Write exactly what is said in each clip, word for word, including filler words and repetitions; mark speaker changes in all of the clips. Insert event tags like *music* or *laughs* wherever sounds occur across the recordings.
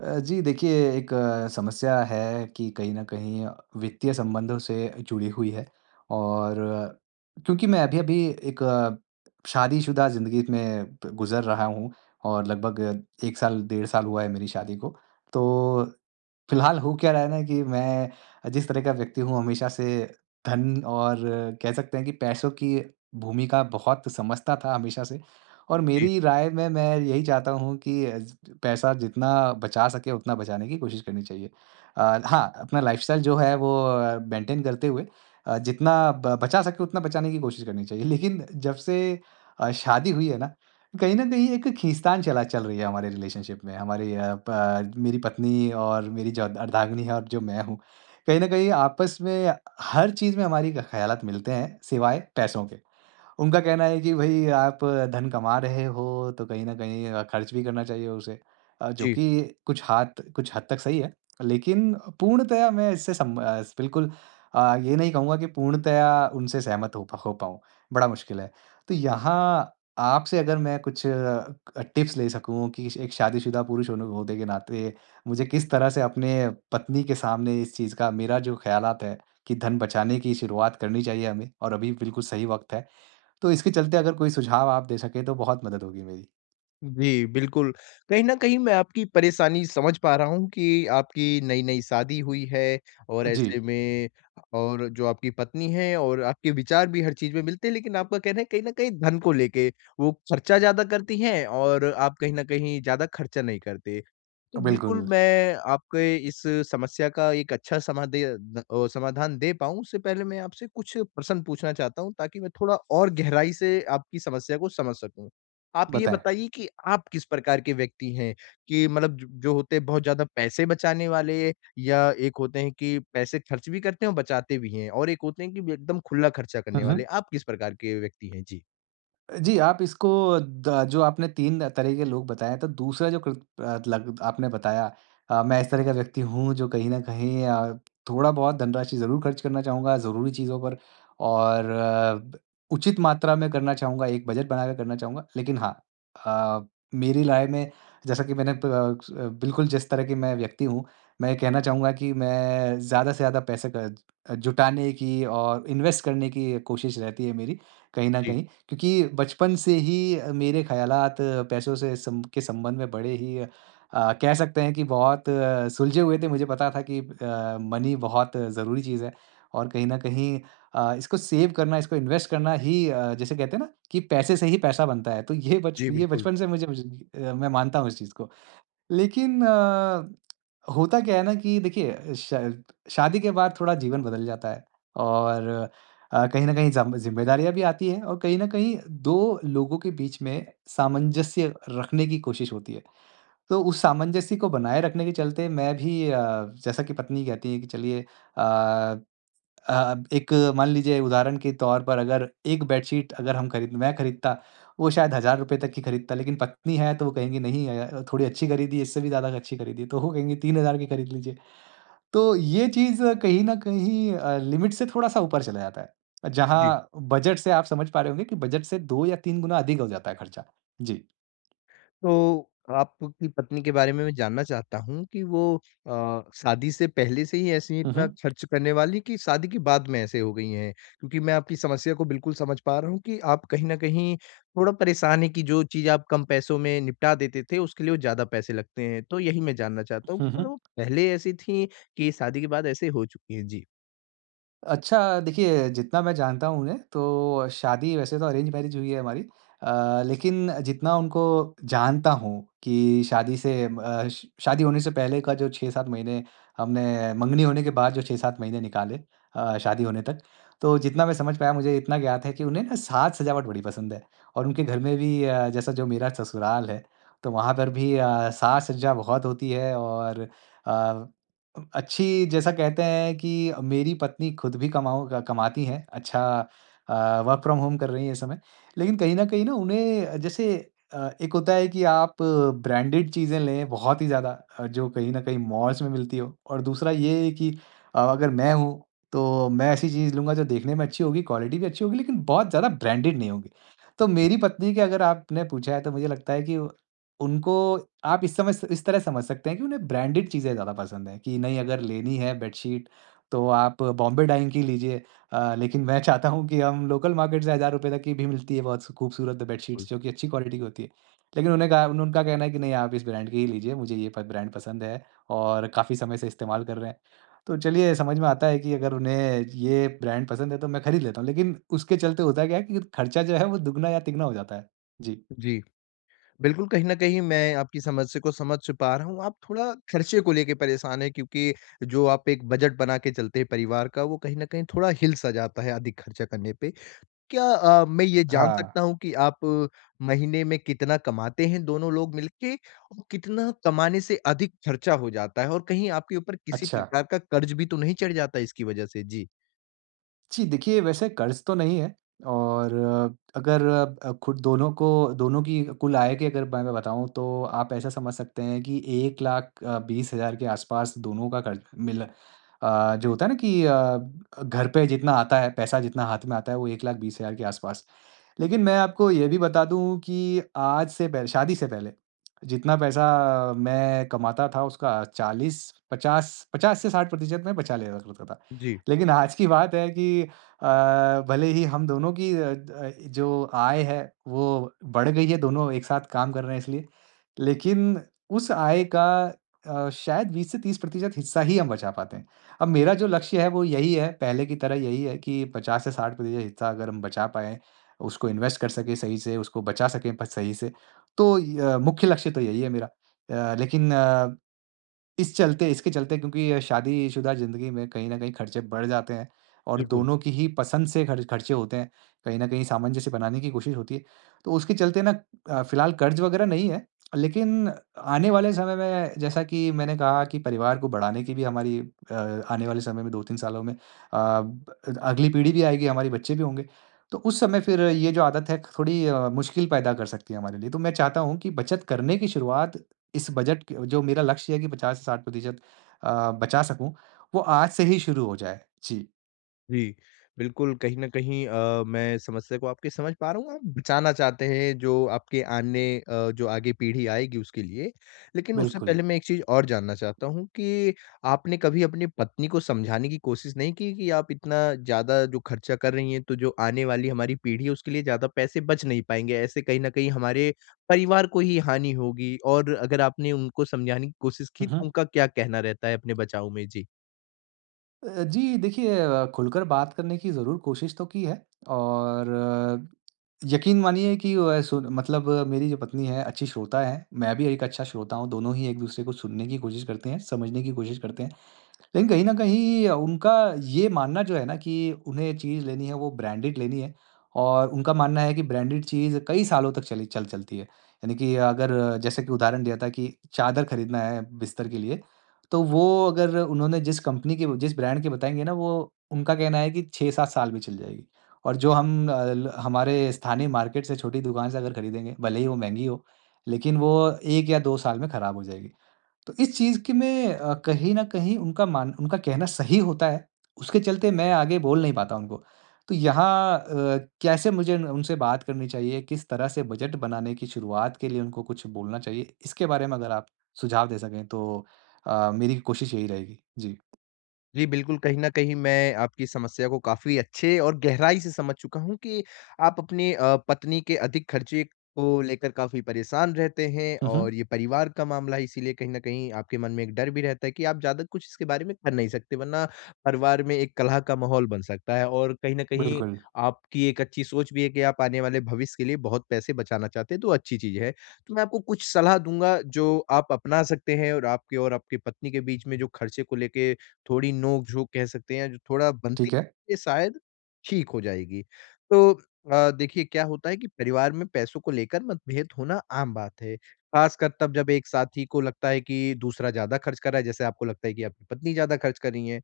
Speaker 1: अ, जी देखिए। एक अ, समस्या है कि कहीं न कहीं वित्तीय संबंधों से जुड़ी हुई है। और अ, क्योंकि मैं अभी-अभी एक अ, शादीशुदा ज़िंदगी में प गुज़र रहा हूँ और लगभग एक साल, डेढ़ साल हुआ है मेरी शादी को। तो फिलहाल हो क्या रहा है ना कि मैं जिस तरह का व्यक्ति हूँ हमेशा से, धन और कह सकते हैं कि पैसों की भूमिका बहुत समझता था हमेशा से। और
Speaker 2: जी,
Speaker 1: मेरी राय में मैं यही चाहता हूँ कि पैसा जितना बचा सके उतना बचाने की कोशिश करनी चाहिए। अ, हाँ, अपना लाइफस्टाइल जो है वो मेंटेन करते हुए, अ, जितना ब- बचा सके उतना बचाने की कोशिश करनी चाहिए। लेकिन जब से अ, शादी हुई है ना, कहीं न कहीं एक खींचतान चला चल रही है हमारे रिलेशनशिप में, हमारी अ, प मेरी पत्नी और मेरी जो अर्धांगिनी है और जो मैं हूँ। कहीं न कहीं आपस में हर चीज़ में हमारी ख़यालात मिलते हैं, सिवाय पैसों के। उनका कहना है कि भई आप धन कमा रहे हो, तो कहीं न कहीं अ, खर्च भी करना चाहिए उसे, अ, जो
Speaker 2: जी।
Speaker 1: कि कुछ हाथ कुछ हद तक सही है। लेकिन पूर्णतया मैं इससे सम अ, बिल्कुल, अ, ये नहीं कहूँगा कि पूर्णतया उनसे सहमत हो प हो पाऊँ, बड़ा मुश्किल है। तो यहाँ आपसे अगर मैं कुछ अ, टिप्स ले सकूँ कि एक शादीशुदा पुरुष होने होने के नाते मुझे किस तरह से अपने पत्नी के सामने इस चीज़ का मेरा जो ख़्यालात है कि धन बचाने की शुरुआत करनी चाहिए हमें, और अभी बिल्कुल सही वक़्त है। तो इसके चलते अगर कोई सुझाव आप दे सकें तो बहुत मदद होगी मेरी।
Speaker 2: जी, बिल्कुल। कहीं न कहीं मैं आपकी परेशानी समझ पा रहा हूँ कि आपकी नई-नई शादी हुई है और ऐसे
Speaker 1: जी,
Speaker 2: में और जो आपकी पत्नी है और आपके विचार भी हर चीज़ में मिलते हैं, लेकिन आपका कहना है कहीं न कहीं धन को लेके वो खर्चा ज़्यादा करती हैं और आप कहीं न कहीं ज़्यादा खर्चा नहीं करते। तो बिल्कुल
Speaker 1: बिल्कुल,
Speaker 2: मैं आपके इस समस्या का एक अच्छा समाधे द अ, समाधान दे पाऊँ, उससे पहले मैं आपसे कुछ प्रश्न पूछना चाहता हूँ ताकि मैं थोड़ा और गहराई से आपकी समस्या को समझ सकूँ। आप ये
Speaker 1: बताएँ।
Speaker 2: बताइए कि आप किस प्रकार के व्यक्ति हैं? कि मतलब ज जो होते हैं बहुत ज़्यादा पैसे बचाने वाले या एक होते हैं कि पैसे खर्च भी करते हैं और बचाते भी हैं और एक होते हैं कि एकदम खुला खर्चा
Speaker 1: हुँ,
Speaker 2: करने वाले।
Speaker 1: हुँ।
Speaker 2: आप किस प्रकार के व्यक्ति हैं? जी।
Speaker 1: जी, आप इसको द जो आपने तीन तरह के लोग बताए, तो दूसरा जो कृ अ, लग आपने बताया, अ, मैं इस तरह का व्यक्ति हूँ जो कहीं न कहीं अ, थोड़ा-बहुत धनराशि ज़रूर खर्च करना चाहूँगा ज़रूरी चीज़ों पर, और अ, ब उचित मात्रा में करना चाहूँगा, एक बजट बनाकर करना चाहूँगा। लेकिन हाँ, अ, मेरी राय में, जैसा कि मैंने प अ, स अ, बिल्कुल, जिस तरह की मैं व्यक्ति हूँ, मैं कहना चाहूँगा कि मैं ज़्यादा से ज़्यादा पैसे क जुटाने की और इन्वेस्ट करने की कोशिश रहती है मेरी, कहीं न
Speaker 2: जी।
Speaker 1: कहीं। क्योंकि बचपन से ही अ, मेरे ख़्यालात पैसों से सम के संबंध में बड़े ही, अ, कह सकते हैं कि बहुत अ, सुलझे हुए थे। मुझे पता था कि अ, मनी बहुत ज़रूरी चीज़ है। और कहीं न कहीं अ, इसको सेव करना, इसको इन्वेस्ट करना ही, अ, जिसे कहते हैं ना कि पैसे से ही पैसा बनता है। तो ये बच
Speaker 2: जी,
Speaker 1: ये
Speaker 2: बिल्कुल।
Speaker 1: बचपन से मुझे मुझे, अ, मैं मानता हूँ इस चीज़ को। लेकिन अ, होता क्या है ना कि देखिए शायद शादी के बाद थोड़ा जीवन बदल जाता है। और अ, कहीं न कहीं ज़म ज़िम्मेदारियाँ भी आती हैं, और कहीं न कहीं दो लोगों के बीच में सामंजस्य रखने की कोशिश होती है। तो उस सामंजस्य को बनाए रखने के चलते मैं भी, अ, जैसा कि पत्नी कहती है कि चलिए, अ अ, एक, मान लीजिए उदाहरण के तौर पर, अगर एक बेडशीट अगर हम खरीद मैं खरीदता, वो शायद हज़ार रुपए तक की खरीदता, लेकिन पत्नी है तो वो कहेंगी नहीं, अ, थोड़ी अच्छी खरीदी, इससे भी ज़्यादा अच्छी खरीदी, तो वो कहेंगी तीन हज़ार की खरीद लीजिए। तो ये चीज़ कहीं न कहीं अ, लिमिट से थोड़ा-सा ऊपर चला जाता है।
Speaker 2: जी।
Speaker 1: जहाँ बजट से आप समझ पा रहे होंगे कि बजट से दो या तीन गुना अधिक हो जाता है खर्चा। जी।
Speaker 2: तो आपकी पत्नी के बारे में मैं जानना चाहता हूँ कि वो अ, शादी से पहले से ही ऐसी
Speaker 1: हुँ,
Speaker 2: इतना
Speaker 1: हुँ।
Speaker 2: खर्च करने वाली कि शादी के बाद में ऐसे हो गई हैं? क्योंकि मैं आपकी समस्या को बिल्कुल समझ पा रहा हूँ कि आप कहीं न कहीं थोड़ा परेशान हैं कि जो चीज़ आप कम पैसों में निपटा देते थे, उसके लिए वो ज़्यादा पैसे लगते हैं। तो यही मैं जानना चाहता हूँ
Speaker 1: हुँ,
Speaker 2: कि मतलब
Speaker 1: हुँ।
Speaker 2: वो पहले ऐसी थीं कि शादी के बाद ऐसे हो चुकी हैं? जी।
Speaker 1: अच्छा, देखिए जितना मैं जानता हूँ उन्हें, तो शादी वैसे तो अरेंज मैरिज हुई है हमारी। अ, लेकिन जितना उनको जानता हूँ कि शादी से म अ, श शादी होने से पहले का जो छह सात महीने, हमने मंगनी होने के बाद जो छह सात महीने निकाले अ, शादी होने तक, तो जितना मैं समझ पाया, मुझे इतना ज्ञात है कि उन्हें ना साज-सजावट बड़ी पसंद है। और उनके घर
Speaker 2: जी,
Speaker 1: में भी, अ, जैसा जो मेरा ससुराल है, तो वहाँ पर भी अ, साज-सज्जा बहुत होती है। और अ अ, अच्छी जैसा कहते हैं कि मेरी पत्नी खुद भी कमाओ क कमाती हैं, अच्छा, अ, वर्क फ्रॉम होम कर रही हैं इस समय। लेकिन कहीं न कहीं ना उन्हें जैसे, अ, एक होता है कि आप ब्रांडेड चीज़ें लें बहुत ही ज़्यादा, अ, जो कहीं न कहीं मॉल्स में मिलती हो, और दूसरा ये है कि अ, अगर मैं हूँ, तो मैं ऐसी चीज़ लूँगा जो देखने में अच्छी होगी, क्वालिटी भी अच्छी होगी, लेकिन बहुत ज़्यादा ब्रांडेड नहीं होगी। तो
Speaker 2: जी,
Speaker 1: मेरी पत्नी के अगर आपने पूछा है तो मुझे लगता है कि उनको आप इस समय इस तरह समझ सकते हैं कि उन्हें ब्रांडेड चीज़ें ज़्यादा पसंद हैं कि नहीं। अगर लेनी है बेडशीट तो आप बॉम्बे डाइंग की लीजिए। अ, लेकिन मैं चाहता हूँ कि हम लोकल मार्केट से हज़ार रुपये तक की भी मिलती है बहुत खूबसूरत
Speaker 2: बिल्कुल।
Speaker 1: बेडशीट्स जो कि अच्छी क्वालिटी की होती है। लेकिन उन्हें कहा उन उनका कहना है कि नहीं, आप इस ब्रांड की ही लीजिए, मुझे ये प ब्रांड पसंद है और काफ़ी समय से इस्तेमाल कर रहे हैं। तो चलिए समझ में आता है कि अगर उन्हें ये ब्रांड पसंद है तो मैं खरीद लेता हूँ। लेकिन उसके चलते होता क्या है कि खर्चा जो है वो दुगना या तिगना हो जाता है। जी।
Speaker 2: जी। बिल्कुल, कहीं न कहीं मैं आपकी समस्या को समझ पा रहा हूँ। आप थोड़ा खर्चे को लेके परेशान हैं क्योंकि जो आप एक बजट बना के चलते हैं परिवार का, वो कहीं न कहीं थोड़ा हिल-सा जाता है अधिक खर्चा करने पे। क्या अ, मैं ये जान
Speaker 1: हाँ,
Speaker 2: सकता हूँ कि आप अ, महीने में कितना कमाते हैं दोनों लोग मिलके? और कितना कमाने से अधिक खर्चा हो जाता है? और कहीं आपके ऊपर किसी
Speaker 1: अच्छा।
Speaker 2: प्रकार का कर्ज़ भी तो नहीं चढ़ जाता इसकी वजह से? जी।
Speaker 1: जी, देखिए वैसे कर्ज़ तो नहीं है, और अ, अगर अ, खुद दोनों को दोनों की कुल आय की अगर मैं बताऊँ तो आप ऐसा समझ सकते हैं कि एक लाख बीस हज़ार के आसपास दोनों का कर्ज़ मिल अ, जो होता है ना कि अ, घर पे जितना आता है, पैसा जितना हाथ में आता है वो एक लाख बीस हज़ार के आसपास। लेकिन मैं आपको ये भी बता दूँ कि आज से पह शादी से पहले जितना पैसा मैं कमाता था उसका चालीस पचास पचास से साठ प्रतिशत मैं बचा लिया करता था।
Speaker 2: जी,
Speaker 1: लेकिन आज की बात है कि अ, भले ही हम दोनों की अ, अ, जो आय है वो बढ़ गई है, दोनों एक साथ काम कर रहे हैं इसलिए। लेकिन उस आय का अ, शायद बीस से तीस प्रतिशत हिस्सा ही हम बचा पाते हैं। अब मेरा जो लक्ष्य है वो यही है, पहले की तरह यही है कि पचास से साठ प्रतिशत हिस्सा अगर हम बचा पाएँ, उसको इन्वेस्ट कर सकें सही से, उसको बचा सकें प सही से, तो य अ, मुख्य लक्ष्य तो यही है मेरा। अ, लेकिन अ इस चलते इसके चलते, क्योंकि शादीशुदा ज़िंदगी में कहीं न कहीं खर्चे बढ़ जाते हैं और
Speaker 2: बिल्कुल।
Speaker 1: दोनों की ही पसंद से खर्च खर्चे होते हैं। कहीं न कहीं सामंजस्य बनाने की कोशिश होती है। तो उसके चलते ना, अ, फ़िलहाल कर्ज़ वग़ैरह नहीं है, लेकिन आने वाले समय में जैसा कि मैंने कहा कि परिवार को बढ़ाने की भी हमारी, अ, आने वाले समय में दो तीन सालों में अ, ब अगली पीढ़ी भी आएगी, हमारे बच्चे भी होंगे। तो उस समय फिर ये जो आदत है थोड़ी अ, मुश्किल पैदा कर सकती है हमारे लिए। तो मैं चाहता हूँ कि बचत करने की शुरुआत, इस बजट क जो मेरा लक्ष्य है कि पचास से साठ प्रतिशत अ, बचा सकूँ, वो आज से ही शुरू हो जाए। जी।
Speaker 2: जी, बिल्कुल, कहीं न कहीं अ, मैं समस्या को आपकी समझ पा रहा हूँ, आप बचाना चाहते हैं जो आपके आने अ, जो आगे पीढ़ी आएगी उसके लिए। लेकिन उससे
Speaker 1: बिल्कुल।
Speaker 2: पहले मैं एक चीज़ और जानना चाहता हूँ कि आपने कभी अपनी पत्नी को समझाने की कोशिश नहीं की कि आप इतना ज़्यादा जो खर्चा कर रही हैं, तो जो आने वाली हमारी पीढ़ी है उसके लिए ज़्यादा पैसे बच नहीं पाएँगे, ऐसे कहीं न कहीं हमारे परिवार को ही हानि होगी और अगर आपने उनको समझाने की कोशिश की
Speaker 1: हुँ,
Speaker 2: तो
Speaker 1: हुँ।
Speaker 2: उनका क्या कहना रहता है अपने बचाव में? जी।
Speaker 1: अ, जी, देखिए, अ, खुलकर बात करने की ज़रूर कोशिश तो की है। और अ, यकीन मानिए कि वो, अ, सुन मतलब, अ, मेरी जो पत्नी है अच्छी श्रोता है, मैं भी एक अच्छा श्रोता हूँ, दोनों ही एक-दूसरे को सुनने की कोशिश करते हैं, समझने की कोशिश करते हैं। लेकिन कहीं न कहीं उनका ये मानना जो है ना कि उन्हें चीज़ लेनी है वो ब्रांडेड लेनी है। और उनका मानना है कि ब्रांडेड चीज़ कई सालों तक चली चल चलती है। यानी कि अगर जैसे कि उदाहरण दिया था कि चादर खरीदना है बिस्तर के लिए, तो वो अगर उन्होंने जिस कंपनी के जिस ब्रांड के बताएँगे ना, वो उनका कहना है कि छह सात साल में चल जाएगी। और जो हम अ, ल हमारे स्थानीय मार्केट से छोटी दुकान से अगर खरीदेंगे, भले ही वो महँगी हो, लेकिन वो एक या दो साल में खराब हो जाएगी। तो इस चीज़ की मैं अ, कहीं न कहीं उनका मान उनका कहना सही होता है, उसके चलते मैं आगे बोल नहीं पाता उनको। तो यहाँ, अ, कैसे मुझे न उनसे बात करनी चाहिए, किस तरह से बजट बनाने की शुरुआत के लिए उनको कुछ बोलना चाहिए, इसके बारे में अगर आप सुझाव दे सकें तो, अ, मेरी कोशिश यही रहेगी। जी।
Speaker 2: जी, बिल्कुल, कहीं न कहीं मैं आपकी समस्या को काफ़ी अच्छे और गहराई से समझ चुका हूँ कि आप अपनी अ, पत्नी के अधिक खर्चे को लेकर काफ़ी परेशान रहते हैं
Speaker 1: हुँ,
Speaker 2: और
Speaker 1: हुँ।
Speaker 2: ये परिवार का मामला है, इसीलिए कहीं न कहीं आपके मन में एक डर भी रहता है कि आप ज़्यादा कुछ इसके बारे में कर नहीं सकते, वरना परिवार में एक कलह का माहौल बन सकता है और कहीं न कहीं
Speaker 1: बिल्कुल,
Speaker 2: आपकी एक अच्छी सोच भी है कि आप आने वाले भविष्य के लिए बहुत पैसे बचाना चाहते हैं, तो अच्छी चीज़ है। तो मैं आपको कुछ सलाह दूँगा, जो आप अपना सकते हैं और आपके और आपकी पत्नी के बीच में जो खर्चे को लेके थोड़ी नोक-झोंक कह सकते हैं, जो थोड़ा बनती
Speaker 1: ठीक है।
Speaker 2: है, शायद ठीक हो जाएगी। तो अ, देखिए क्या होता है कि परिवार में पैसों को लेकर मतभेद होना आम बात है। ख़ासकर तब जब एक साथी को लगता है कि दूसरा ज़्यादा खर्च कर रहा है, जैसे आपको लगता है कि आपकी पत्नी ज़्यादा खर्च कर रही हैं।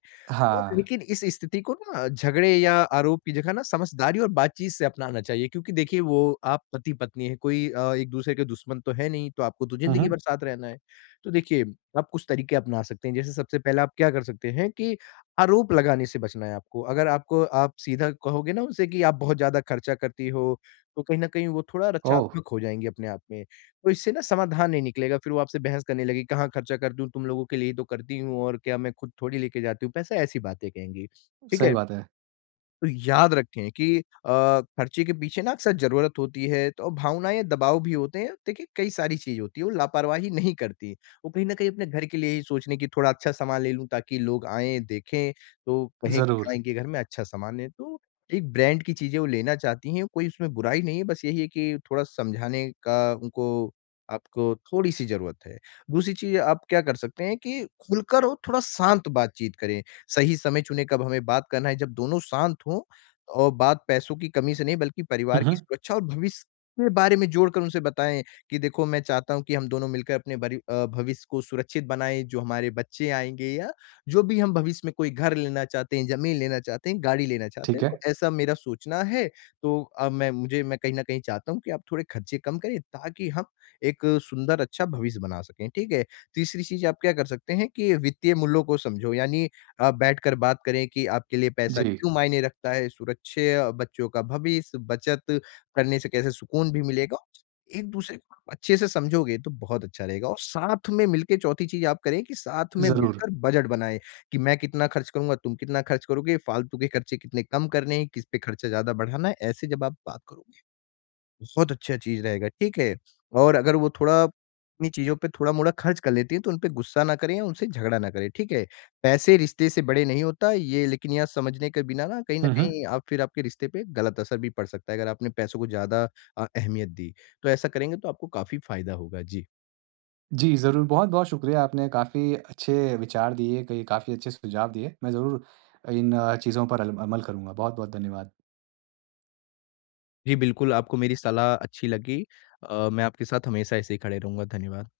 Speaker 2: और
Speaker 1: हाँ।
Speaker 2: लेकिन इस स्थिति को ना झगड़े या आरोप की जगह ना समझदारी और बातचीत से अपनाना चाहिए क्योंकि देखिए वो आप पति-पत्नी हैं, कोई अ, एक-दूसरे के दुश्मन तो है नहीं, तो आपको तो
Speaker 1: हुँ,
Speaker 2: ज़िंदगी
Speaker 1: हुँ।
Speaker 2: भर साथ रहना है। तो देखिए, आप कुछ तरीके अपना सकते हैं, जैसे सबसे पहले आप क्या कर सकते हैं कि आरोप लगाने से बचना है आपको। अगर आपको आप सीधा कहोगे ना उनसे कि आप बहुत ज़्यादा खर्चा करती हो, तो कहीं न कहीं वो थोड़ा
Speaker 1: ओह!
Speaker 2: रक्षात्मक हो जाएँगे अपने आप में। तो इससे ना समाधान नहीं निकलेगा, फिर वो आपसे बहस करने लगेगी, "कहाँ खर्चा कर दूँ? तुम लोगों के लिए ही तो करती हूँ और क्या मैं खुद थोड़ी लेके जाती हूँ पैसा?" ऐसी बातें कहेंगी, ठीक है?
Speaker 1: सही बात है।
Speaker 2: तो याद रखें कि अ, खर्चे के पीछे ना अक्सर ज़रूरत होती है तो भावनाएँ, दबाव भी होते हैं। देखिए कई सारी चीज़ होती है, वो लापरवाही *laughs* नहीं करती। वो कहीं न कहीं अपने घर के लिए ही सोचने की थोड़ा अच्छा सामान ले लूँ ताकि लोग आएँ, देखें तो कहें कि हाँ,
Speaker 1: ज़रूर।
Speaker 2: इनके घर में अच्छा सामान है। तो एक ब्रांड की चीज़ें वो लेना चाहती हैं, कोई उसमें बुराई नहीं है, बस यही है कि थोड़ा समझाने का उनको आपको थोड़ी-सी ज़रूरत है। दूसरी चीज़ आप क्या कर सकते हैं कि खुलकर और थोड़ा शांत बातचीत करें। सही समय चुनें कब हमें बात करना है, जब दोनों शांत हों और बात पैसों की कमी से नहीं बल्कि
Speaker 1: हुँ,
Speaker 2: परिवार की
Speaker 1: हुँ।
Speaker 2: सुरक्षा और भविष्य के बारे में जोड़कर उनसे बताएँ कि देखो मैं चाहता हूँ कि हम दोनों मिलकर अपने बरि अ, भविष्य को सुरक्षित बनाएँ, जो हमारे बच्चे आएँगे या जो भी हम भविष्य में कोई घर लेना चाहते हैं, ज़मीन लेना चाहते हैं, गाड़ी लेना चाहते हैं,
Speaker 1: ठीक
Speaker 2: तो
Speaker 1: है।
Speaker 2: ऐसा मेरा सोचना है। तो अ, मैं मुझे मैं कहीं न कहीं चाहता हूँ कि आप थोड़े खर्चे कम करें ताकि हम एक सुंदर अच्छा भविष्य बना सकें, ठीक है? तीसरी चीज़ आप क्या कर सकते हैं कि वित्तीय मूल्यों को समझो यानी अ, बैठकर बात करें कि आपके लिए पैसा
Speaker 1: जी,
Speaker 2: क्यों मायने रखता है, सुरक्षा, बच्चों का भविष्य, बचत करने से कैसे सुकून भी मिलेगा। एक-दूसरे को आप अच्छे से समझोगे तो बहुत अच्छा रहेगा और साथ में मिलके चौथी चीज़ आप करें कि साथ में
Speaker 1: ज़रूर।
Speaker 2: मिलकर बजट बनाएँ कि मैं कितना खर्च करूँगा, तुम कितना खर्च करोगे, फालतू के खर्चे कितने कम करने हैं, किस पे खर्चा ज़्यादा बढ़ाना है, ऐसे जब आप बात करो बहुत अच्छा चीज़ रहेगा, ठीक है? और अगर वो थोड़ा अपनी चीज़ों पे थोड़ा-मोड़ा खर्च कर लेती हैं, तो उन पे गुस्सा ना करें या उनसे झगड़ा ना करें, ठीक है? पैसे रिश्ते से बड़े नहीं होता ये लेकिन यह समझने के बिना ना कहीं न
Speaker 1: हुँ, हुँ।
Speaker 2: कहीं आप फिर आपके रिश्ते पे गलत असर भी पड़ सकता है, अगर आपने पैसों को ज़्यादा अ, अहमियत दी। तो ऐसा करेंगे तो आपको काफ़ी फ़ायदा होगा। जी।
Speaker 1: जी, ज़रूर। बहुत-बहुत शुक्रिया। आपने काफ़ी अच्छे विचार दिए, कई काफ़ी अच्छे सुझाव दिए। मैं ज़रूर इन अ, चीज़ों पर अल अमल करूँगा। बहुत-बहुत धन्यवाद।
Speaker 2: जी, बिल्कुल आपको मेरी सलाह अच्छी लगी। अ, मैं आपके साथ हमेशा ऐसे ही खड़े रहूँगा। धन्यवाद।